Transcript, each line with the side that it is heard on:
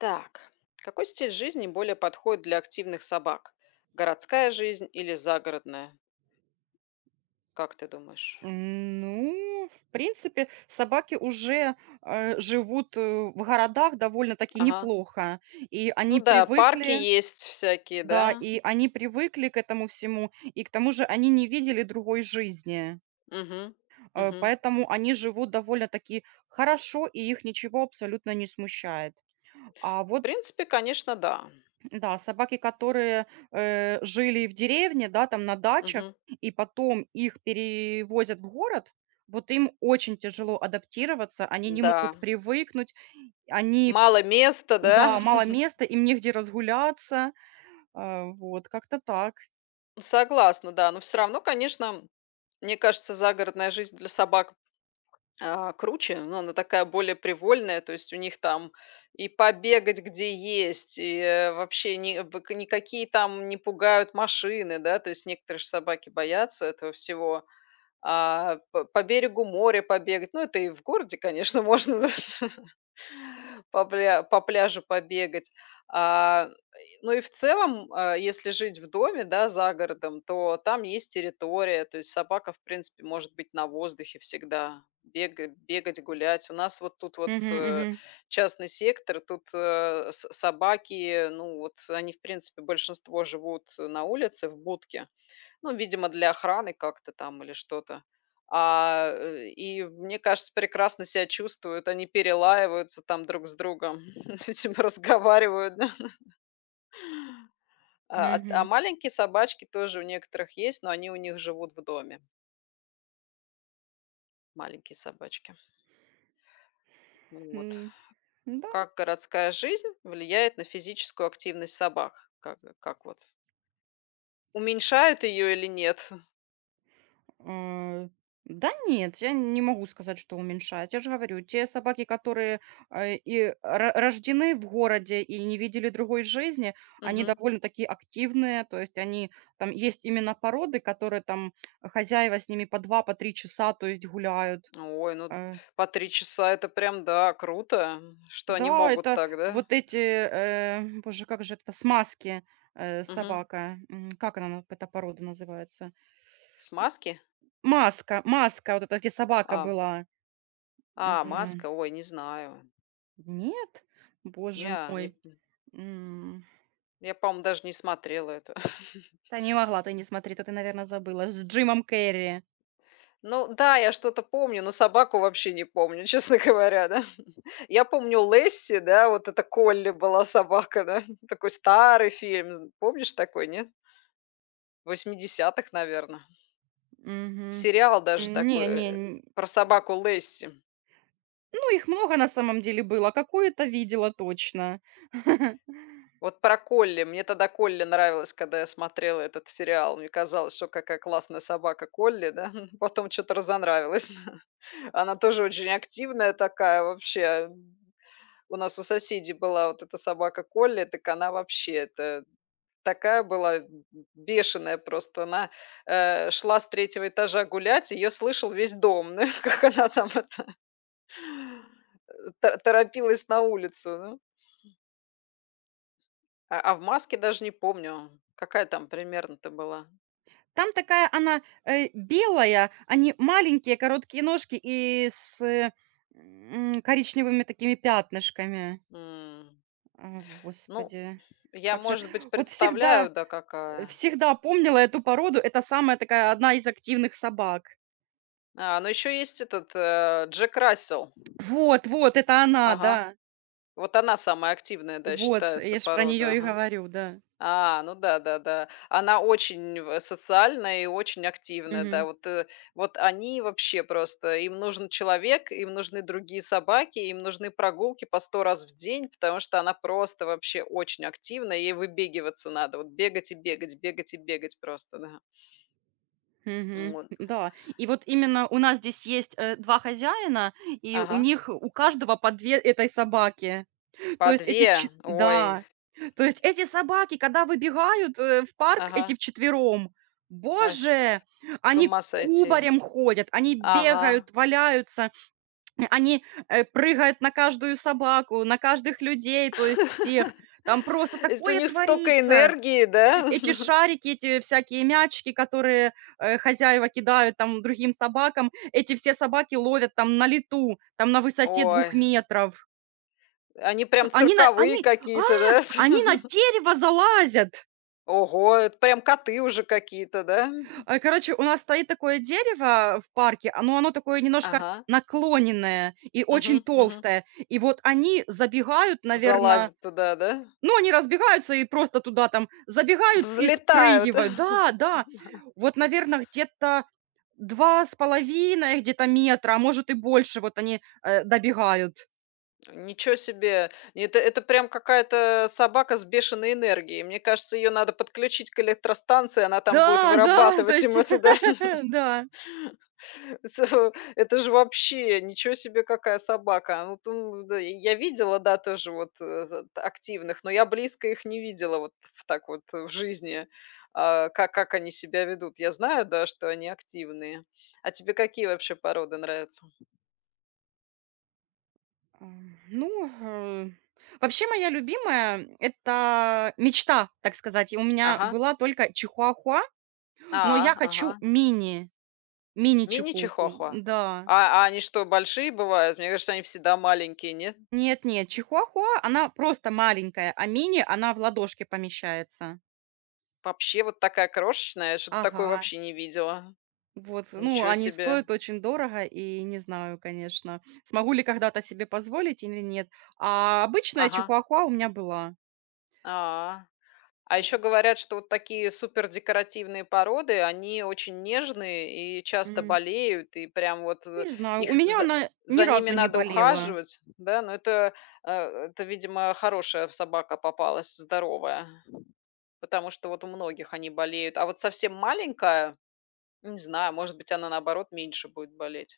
left: Так, какой стиль жизни более подходит для активных собак? Городская жизнь или загородная? Как ты думаешь?
right: Ну, в принципе, собаки уже живут в городах довольно-таки
left: Ага.
right: неплохо, и
left: Ну
right: они
left: да, парки
right: привыкли,
left: есть всякие,
right: да,
left: да?
right: и они привыкли к этому всему, и к тому же они не видели другой жизни.
left: Мгм. Мгм.
right: Поэтому они живут довольно-таки хорошо, и их ничего абсолютно не смущает. А
left: В
right: вот
left: принципе, конечно, да.
right: Да, собаки, которые, жили в деревне, да, там на дачах,
left: Мгм.
right: и потом их перевозят в город, вот им очень тяжело адаптироваться, они не
left: Да.
right: могут привыкнуть, они
left: Мало места, да?
right: да, мало места, им негде разгуляться, вот как-то так.
left: Согласна, да. Но все равно, конечно, мне кажется, загородная жизнь для собак, круче, но она такая более привольная, то есть у них там и побегать где есть, и вообще никакие там не пугают машины, да, то есть некоторые же собаки боятся этого всего. По берегу моря побегать, ну это и в городе, конечно, можно. Да. По пляжу побегать. А, ну и в целом, если жить в доме, да, за городом, то там есть территория, то есть собака, в принципе, может быть на воздухе всегда, бегать, гулять. У нас вот тут вот,
right: Мгм, мгм,
left: частный сектор, тут, с собаки, ну вот они, в принципе, большинство живут на улице в будке. Ну, видимо, для охраны как-то там или что-то. И, мне кажется, прекрасно себя чувствуют. Они перелаиваются там друг с другом, видимо, разговаривают. Да. А
right: мгм.
left: маленькие собачки тоже у некоторых есть, но они у них живут в доме, маленькие собачки. Вот.
right: М, да.
left: Как городская жизнь влияет на физическую активность собак? Как вот? Уменьшают ее или нет?
right: Э, да нет, я не могу сказать, что уменьшает. Я же говорю, те собаки, которые и рождены в городе и не видели другой жизни, они
left: Мгм.
right: довольно-таки активные, то есть они там есть именно породы, которые там хозяева с ними по два, по три часа, то есть гуляют.
left: Ой, ну
right: Э,
left: по три часа это прям, да, круто, что они
right: да,
left: могут
right: это
left: так, да?
right: вот эти, боже, как же это, смазки
left: Мгм.
right: собака, как она, эта порода называется?
left: С маски?
right: Маска, маска, вот эта, где собака
left: А,
right: была. Э,
left: а, маска, ой, не знаю.
right: Нет? Боже
left: Неа, не
right: мой. М.
left: я, по-моему, даже не смотрела это.
right: Та не могла ты не смотри, то ты, наверное, забыла. С Джимом Керри.
left: Ну да, я что-то помню, но собаку вообще не помню, честно говоря, да. Я помню Лесси, да, вот это Колли была собака, да. Такой старый фильм, з помнишь такой, нет? 80 наверное.
right: Мгм.
left: Сериал даже
right: Не
left: такой,
right: не, н
left: про собаку Лесси.
right: ну, их много на самом деле было. Какую-то видела точно.
left: Вот про Колли. Мне тогда Колли нравилась, когда я смотрела этот сериал. Мне казалось, что какая классная собака Колли, да. Потом что то разонравилась. Она тоже очень активная такая вообще. У нас у соседей была вот эта собака Колли, так она вообще это такая была, б бешеная просто. Она, шла с третьего этажа гулять, ее слышал весь дом, ну как она там это, э, та торопилась на улицу, ну. А в "Маске" даже не помню, какая там примерно-то была.
right: Там такая она, белая, они маленькие, короткие ножки и с, коричневыми такими пятнышками.
left: М.
right: А,
left: Ну,
right: господи,
left: я,
right: как же
left: может быть,
right: вот всегда,
left: представляю, да, какая.
right: всегда помнила эту породу. Это самая такая, одна из активных собак.
left: Ну еще есть этот, Джек Рассел.
right: Вот, вот, это она,
left: Ага.
right: да.
left: Вот она самая активная, да,
right: Вот,
left: считается
right: я ж про
left: порода,
right: нее и
left: ага.
right: говорю, да.
left: А, ну да-да-да. Она очень в социальная и очень активная, да.
right: Мгм.
left: Вот, вот они вообще просто им нужен человек, им нужны другие собаки, им нужны прогулки по 100 раз в день, потому что она просто вообще очень активная. Ей выбегиваться надо. Вот бегать и бегать просто, да.
right: Мгм.
left: Вот.
right: Да. И вот именно у нас здесь есть, 2 хозяина, и у
left: Ага.
right: них у каждого по 2 этой собаки. То
left: По
right: есть эти
left: 2,
right: чет
left: ой,
right: да. То есть эти собаки, когда выбегают, в парк, эти
left: ага.
right: вчетвером,
left: Ай,
right: боже,
left: с
right: они
left: ума сойти.
right: кубарем ходят, они
left: Ага.
right: бегают, валяются. Они, прыгают на каждую собаку, на каждых людей, то есть всех. Там просто
left: Если у
right: такое
left: них столько
right: творится.
left: энергии, да?
right: Эти шарики, эти всякие мячики, которые, хозяева кидают там другим собакам, эти все собаки ловят там на лету, там на высоте
left: Ой,
right: двух метров.
left: они прям
right: Они на
left: цирковые
right: они а,
left: какие-то, да?
right: они на дерево залазят!
left: Ого, это прям коты уже какие-то, да?
right: Короче, у нас стоит такое дерево в парке, но оно такое немножко
left: Ага.
right: наклоненное и очень
left: Угу, угу.
right: толстое. И вот они забегают, наверное.
left: Залазят туда, да?
right: Ну, они разбегаются и просто туда там забегают и
left: Взлетают.
right: спрыгивают. Да, да. Вот, наверно, где-то 2,5 где-то метра, а может и больше, вот они, добегают.
left: Ничего себе! Это прям какая-то собака с бешеной энергией. Мне кажется, ее надо подключить к электростанции, она там будет
right: Да, да, то
left: вырабатывать им
right: есть,
left: это, да.
right: да.
left: Это же вообще ничего себе, какая собака. Ну, тум да, я видела, да, тоже вот, активных, но я близко их не видела вот в так вот, в жизни, как они себя ведут. Я знаю, да, что они активные. А тебе какие вообще породы нравятся?
right: Ну, вообще моя любимая — это мечта, так сказать. И у меня
left: Ага.
right: была только чихуахуа, но
left: А,
right: я хочу
left: ага.
right: мини чихуху.
left: Мини-чихуахуа.
right: Да.
left: А они что, большие бывают? Мне кажется, они всегда маленькие, нет?
right: Нет нет, чихуахуа, она просто маленькая, а мини — она в ладошке помещается.
left: Вообще вот такая крошечная, я что-то такое
right: Ага.
left: вообще не видела.
right: Вот, ну,
left: Ничего
right: они
left: себе.
right: стоят очень дорого, и не знаю, конечно, смогу ли когда-то себе позволить или нет. А обычная
left: Ага.
right: чихуахуа у меня была.
left: А. А
right: То
left: еще
right: есть,
left: говорят, что вот такие супер декоративные породы, они очень нежные и часто
right: м,
left: болеют, и прям вот,
right: не знаю, у
left: их
right: меня
left: за
right: она ни
left: за ними
right: разу не
left: надо
right: болела.
left: ухаживать, да. Но это, э, это, видимо, хорошая собака попалась, здоровая, потому что вот у многих они болеют. А вот совсем маленькая. Не знаю, может быть, она, наоборот, меньше будет болеть.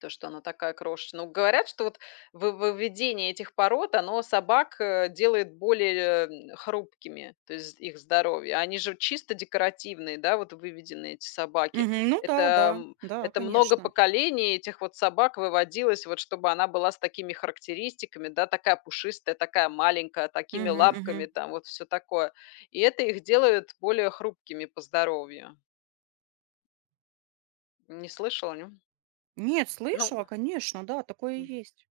left: То, что она такая крошечная. Ну, говорят, что вот выведение этих пород, оно собак, делает более, хрупкими, то есть их здоровье. А они же чисто декоративные, да, вот выведены эти собаки.
right: Мгм. Ну да,
left: Это,
right: да, да,
left: это много
right: конечно.
left: поколений этих вот собак выводилось, вот чтобы она была с такими характеристиками, да, такая пушистая, такая маленькая, такими
right: Мгм,
left: лапками
right: мгм.
left: там, вот все такое. И это их делает более хрупкими по здоровью. Не слышала, не?
right: Нет,
left: Ну,
right: слышала, конечно, да, такое и
left: мгм.
right: есть.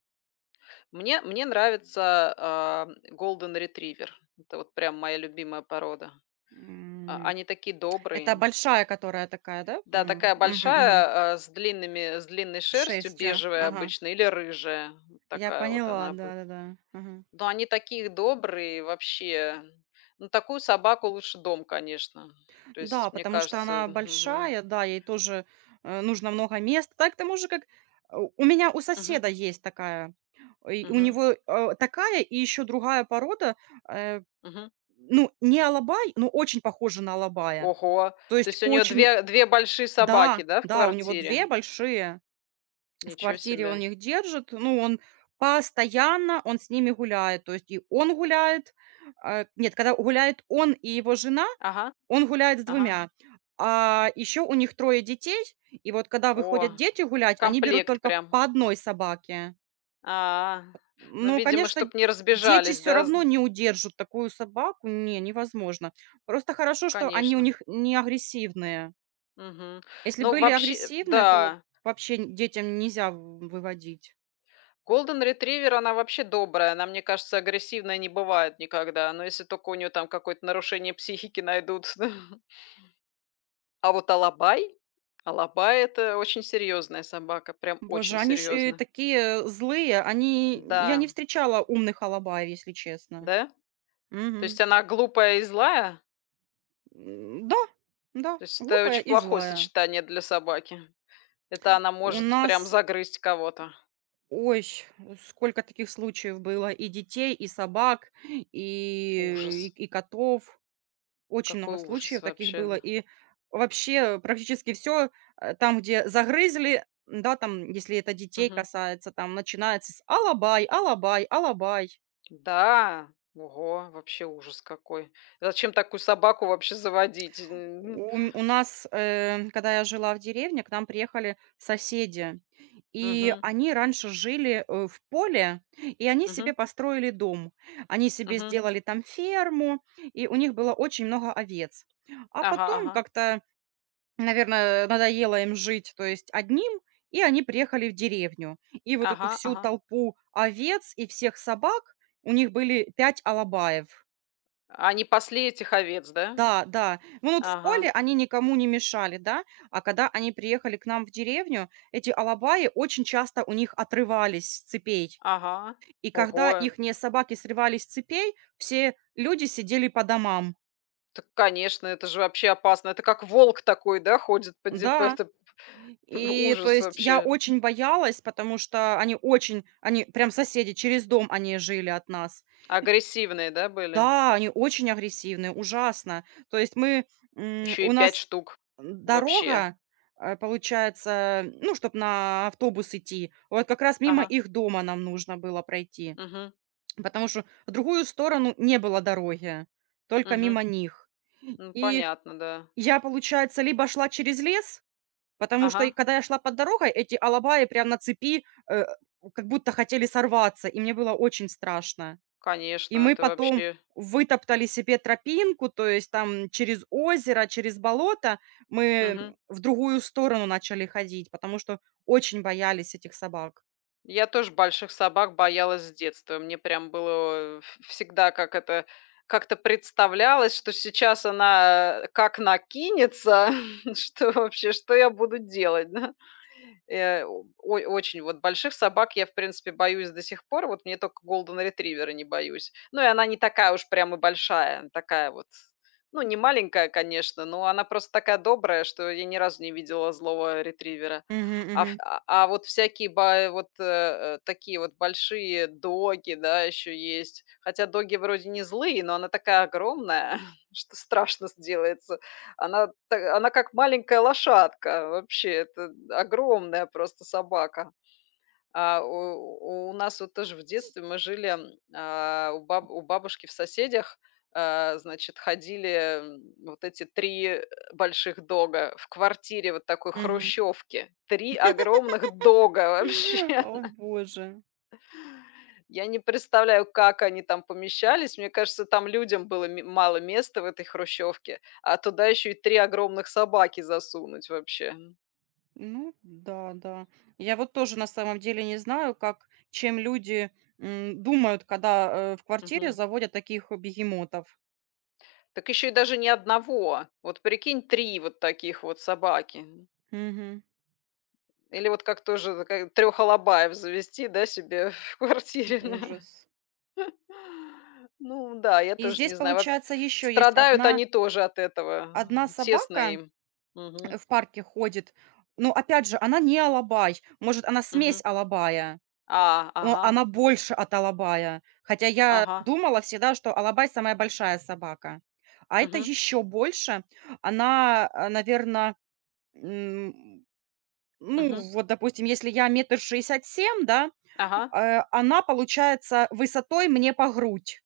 left: Мне нравится, Golden Retriever. Это вот прям моя любимая порода.
right: М,
left: Они такие
right: это
left: добрые.
right: большая, которая такая, да,
left: Да,
right: по-моему?
left: такая
right: Мгм, мгм.
left: большая, с длинными, с длинной шерстью,
right: Шерстью,
left: бежевая
right: ага.
left: обычно или рыжая. Вот
right: Я
left: такая вот
right: поняла,
left: она бы.
right: да-да-да. Мгм.
left: Но они такие добрые вообще. Ну, такую собаку лучше дом, конечно. То
right: Да,
left: есть, мне
right: потому что
left: кажется,
right: она
left: мгм,
right: большая, да, ей тоже, нужно много места. Так к тому же, как у меня у
left: мгм,
right: соседа есть такая. И у
left: мгм,
right: него, такая и еще другая порода, э,
left: мгм.
right: ну, не алабай, но очень похожа на алабая.
left: Ого!
right: То
left: То
right: есть
left: есть у нее
right: очень
left: две большие собаки,
right: Да,
left: да, в
right: да, у него
left: квартире?
right: 2 большие. В
left: Ничего
right: квартире он
left: себе.
right: их держит, ну, он постоянно, он с ними гуляет, то есть и он гуляет, а, нет, когда гуляет он и его жена,
left: Ага.
right: он гуляет с
left: Ага.
right: двумя, а еще у них трое детей, и вот когда
left: О,
right: выходят дети гулять, они берут
left: комплект
right: только
left: прям.
right: по одной собаке.
left: А, ну,
right: Ну,
left: видимо,
right: конечно,
left: чтобы не
right: дети
left: разбежались,
right: все
left: да,
right: равно не удержат такую собаку, не, невозможно. Просто хорошо, что они у
left: конечно.
right: них не агрессивные.
left: Мгм.
right: Если
left: Ну,
right: были
left: вообще,
right: агрессивные, то
left: да,
right: вообще детям нельзя в выводить.
left: Golden Retriever, она вообще добрая. Она, мне кажется, агрессивная не бывает никогда. Но если только у нее там какое-то нарушение психики найдут. А вот Алабай, Алабай это очень серьезная собака, прям очень
right: Боже, они ж,
left: серьезно.
right: такие злые. Они Я не
left: Да,
right: встречала умных алабаев, если честно.
left: да? То
right: Мгм.
left: есть она глупая и злая?
right: Да, да,
left: То есть это
right: глупая
left: очень
right: и
left: плохое
right: злая.
left: сочетание для собаки. Это она
right: У
left: может прям
right: нас,
left: загрызть кого-то.
right: ой, сколько таких случаев было: и детей, и собак, и
left: Ужас.
right: и и котов. Очень
left: Какой
right: много случаев
left: ужас
right: таких было.
left: вообще.
right: И вообще практически все там, где загрызли, да, там, если это детей
left: Мгм.
right: касается, там начинается с: "Алабай, алабай, алабай".
left: Да. Ого, вообще ужас какой. Зачем такую собаку вообще заводить? Н-.
right: У нас, когда я жила в деревне, к нам приехали соседи, и
left: Мгм.
right: они раньше жили, в поле, и они
left: Мгм.
right: себе построили дом. Они себе
left: Мгм.
right: сделали там ферму, и у них было очень много овец. А
left: Ага,
right: потом
left: ага.
right: как-то, наверное, надоело им жить, то есть одним, и они приехали в деревню. И вот эту
left: Ага,
right: всю
left: ага.
right: толпу овец и всех собак, у них были 5 алабаев.
left: Они пасли этих овец, да?
right: Да, да. Ну, вот в
left: Ага,
right: поле они никому не мешали, да, а когда они приехали к нам в деревню, эти алабаи очень часто у них отрывались с цепей.
left: ага.
right: И когда
left: Ого,
right: ихние собаки срывались с цепей, все люди сидели по домам.
left: так, конечно, это же вообще опасно. Это как волк такой, да, ходит по, де- по
right: Да,
left: это.
right: и то
left: Ужас
right: есть я
left: вообще.
right: очень боялась, потому что они очень, они прям соседи, через дом они жили от нас.
left: Агрессивные, да, были?
right: Да, они очень агрессивные, ужасно. То есть мы,
left: Еще и
right: у
left: пять
right: нас
left: штук вообще.
right: Дорога, получается, ну, чтобы на автобус идти, вот как раз мимо
left: Ага.
right: их дома нам нужно было пройти,
left: Мгм,
right: потому что в другую сторону не было дороги, только
left: мгм.
right: мимо них.
left: Ну,
right: И
left: понятно, да.
right: я, получается, либо шла через лес, потому что и
left: Ага,
right: когда я шла под дорогой, эти алабаи прям на цепи, э, как будто хотели сорваться, и мне было очень страшно.
left: конечно,
right: И мы
left: это
right: потом
left: вообще.
right: вытоптали себе тропинку, то есть там через озеро, через болото мы
left: Мгм.
right: в другую сторону начали ходить, потому что очень боялись этих собак.
left: Я тоже больших собак боялась с детства. Мне прям было, э, в всегда как это, как-то представлялось, что сейчас она, как накинется, что вообще, что я буду делать, да? О очень вот больших собак я, в принципе, боюсь до сих пор. Вот мне только голден ретривера не боюсь. Ну, и она не такая уж прям и большая, она такая вот, ну, не маленькая, конечно, но она просто такая добрая, что я ни разу не видела злого ретривера.
right: Мгм,
left: А ф
right: мгм,
left: а вот всякие ба вот, такие вот большие доги, да, еще есть. Хотя доги вроде не злые, но она такая огромная, что страшно сделается. Она та она как маленькая лошадка, вообще, это огромная просто собака. А у нас вот тоже в детстве мы жили, у бабушки в соседях, значит, ходили, вот эти 3 больших дога в квартире вот такой
right: мгм.
left: хрущевки. Три огромных дога, вообще.
right: О боже.
left: Я не представляю, как они там помещались. Мне кажется, там людям было мало места в этой хрущевке, а туда еще и три огромных собаки засунуть вообще.
right: Ну да, да. Я вот тоже на самом деле не знаю, как, чем люди думают, когда в квартире
left: Мгм.
right: заводят таких бегемотов.
left: Так еще и даже не одного. Вот прикинь, три вот таких вот собаки.
right: Мгм.
left: Или вот как тоже трех алабаев завести, да, себе в квартире.
right: Ужас.
left: Ну да, я
right: И
left: тоже
right: здесь,
left: не знаю. Во-.
right: получается, еще есть
left: Страдают они тоже от этого.
right: одна
left: Тесно
right: собака,
left: им. Мгм.
right: В парке ходит. Но опять же, она не алабай. Может, она смесь
left: Мгм.
right: алабая,
left: А,
right: но
left: ага,
right: она больше от алабая. Хотя я
left: ага.
right: думала всегда, что алабай самая большая собака. А это
left: Мгм.
right: еще больше. Она, наверное, ну,
left: Мгм.
right: вот, допустим, если я метр 67, да,
left: Ага.
right: она, получается, высотой мне по грудь.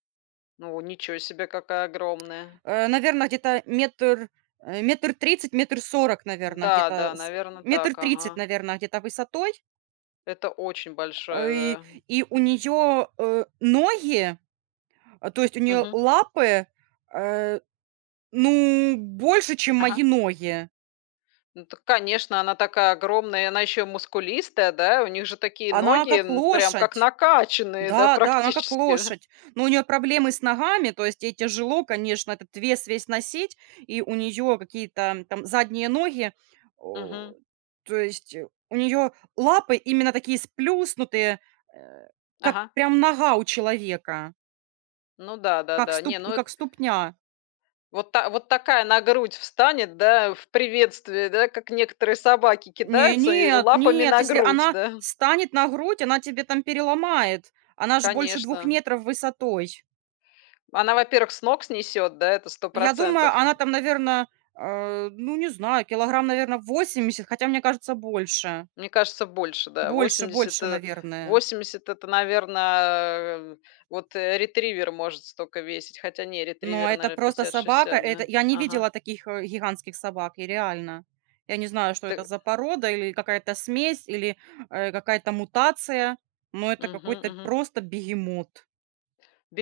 left: Ну ничего себе, какая огромная.
right: Наверное, где-то метр, 1 30, 1 40, наверно,
left: Да, да,
right: где-то с
left: наверное
right: 1
left: так,
right: 30,
left: ага.
right: наверно, где-то высотой.
left: Это очень
right: А,
left: большая,
right: и
left: да.
right: и у нее ноги, то есть у нее
left: Мгм.
right: лапы, э, ну, больше, чем
left: Ага.
right: мои ноги.
left: Ну так, конечно, она такая огромная, и она еще мускулистая, да? У них же такие
right: Она
left: ноги,
right: как
left: прям как
right: лошадь.
left: накачанные, да,
right: Да, да, она как
left: практически.
right: лошадь. Но у нее проблемы с ногами, то есть ей тяжело, конечно, этот вес весь носить, и у нее какие-то там задние ноги. О,
left: Мгм.
right: то есть, у нее лапы именно такие сплюснутые, э, как
left: Ага.
right: прям нога у человека,
left: Ну да, да-да. Не, ну эт
right: как ступня.
left: вот та вот такая на грудь встанет, да, в приветствии, да, как некоторые собаки
right: Не,
left: кидаются и
right: нет,
left: лапами
right: нет,
left: на
right: если
left: грудь,
right: она
left: да.
right: станет на грудь, она тебе там переломает. Она ж больше двух
left: Конечно.
right: метров высотой.
left: Она, во-первых, с ног снесет, да, это сто
right: Я думаю,
left: процентов.
right: она там, наверное, ну, не знаю, килограмм, наверное, 80. Хотя, мне кажется, больше.
left: Мне кажется, больше, да.
right: Больше
left: Восемьдесят,
right: больше, наверное.
left: 80 это, наверное, вот, ретривер может столько весить. Хотя не,
right: Но
left: ретривер,
right: это
left: наверное,
right: просто
left: пятьдесят
right: собака.
left: шестьдесят,
right: Это
left: да.
right: я не
left: Ага.
right: видела таких, гигантских собак, и реально. Я не знаю, что это
left: Ты
right: за порода или какая-то смесь, или, какая-то мутация, но это
left: мгм,
right: какой-то
left: мгм.
right: просто бегемот.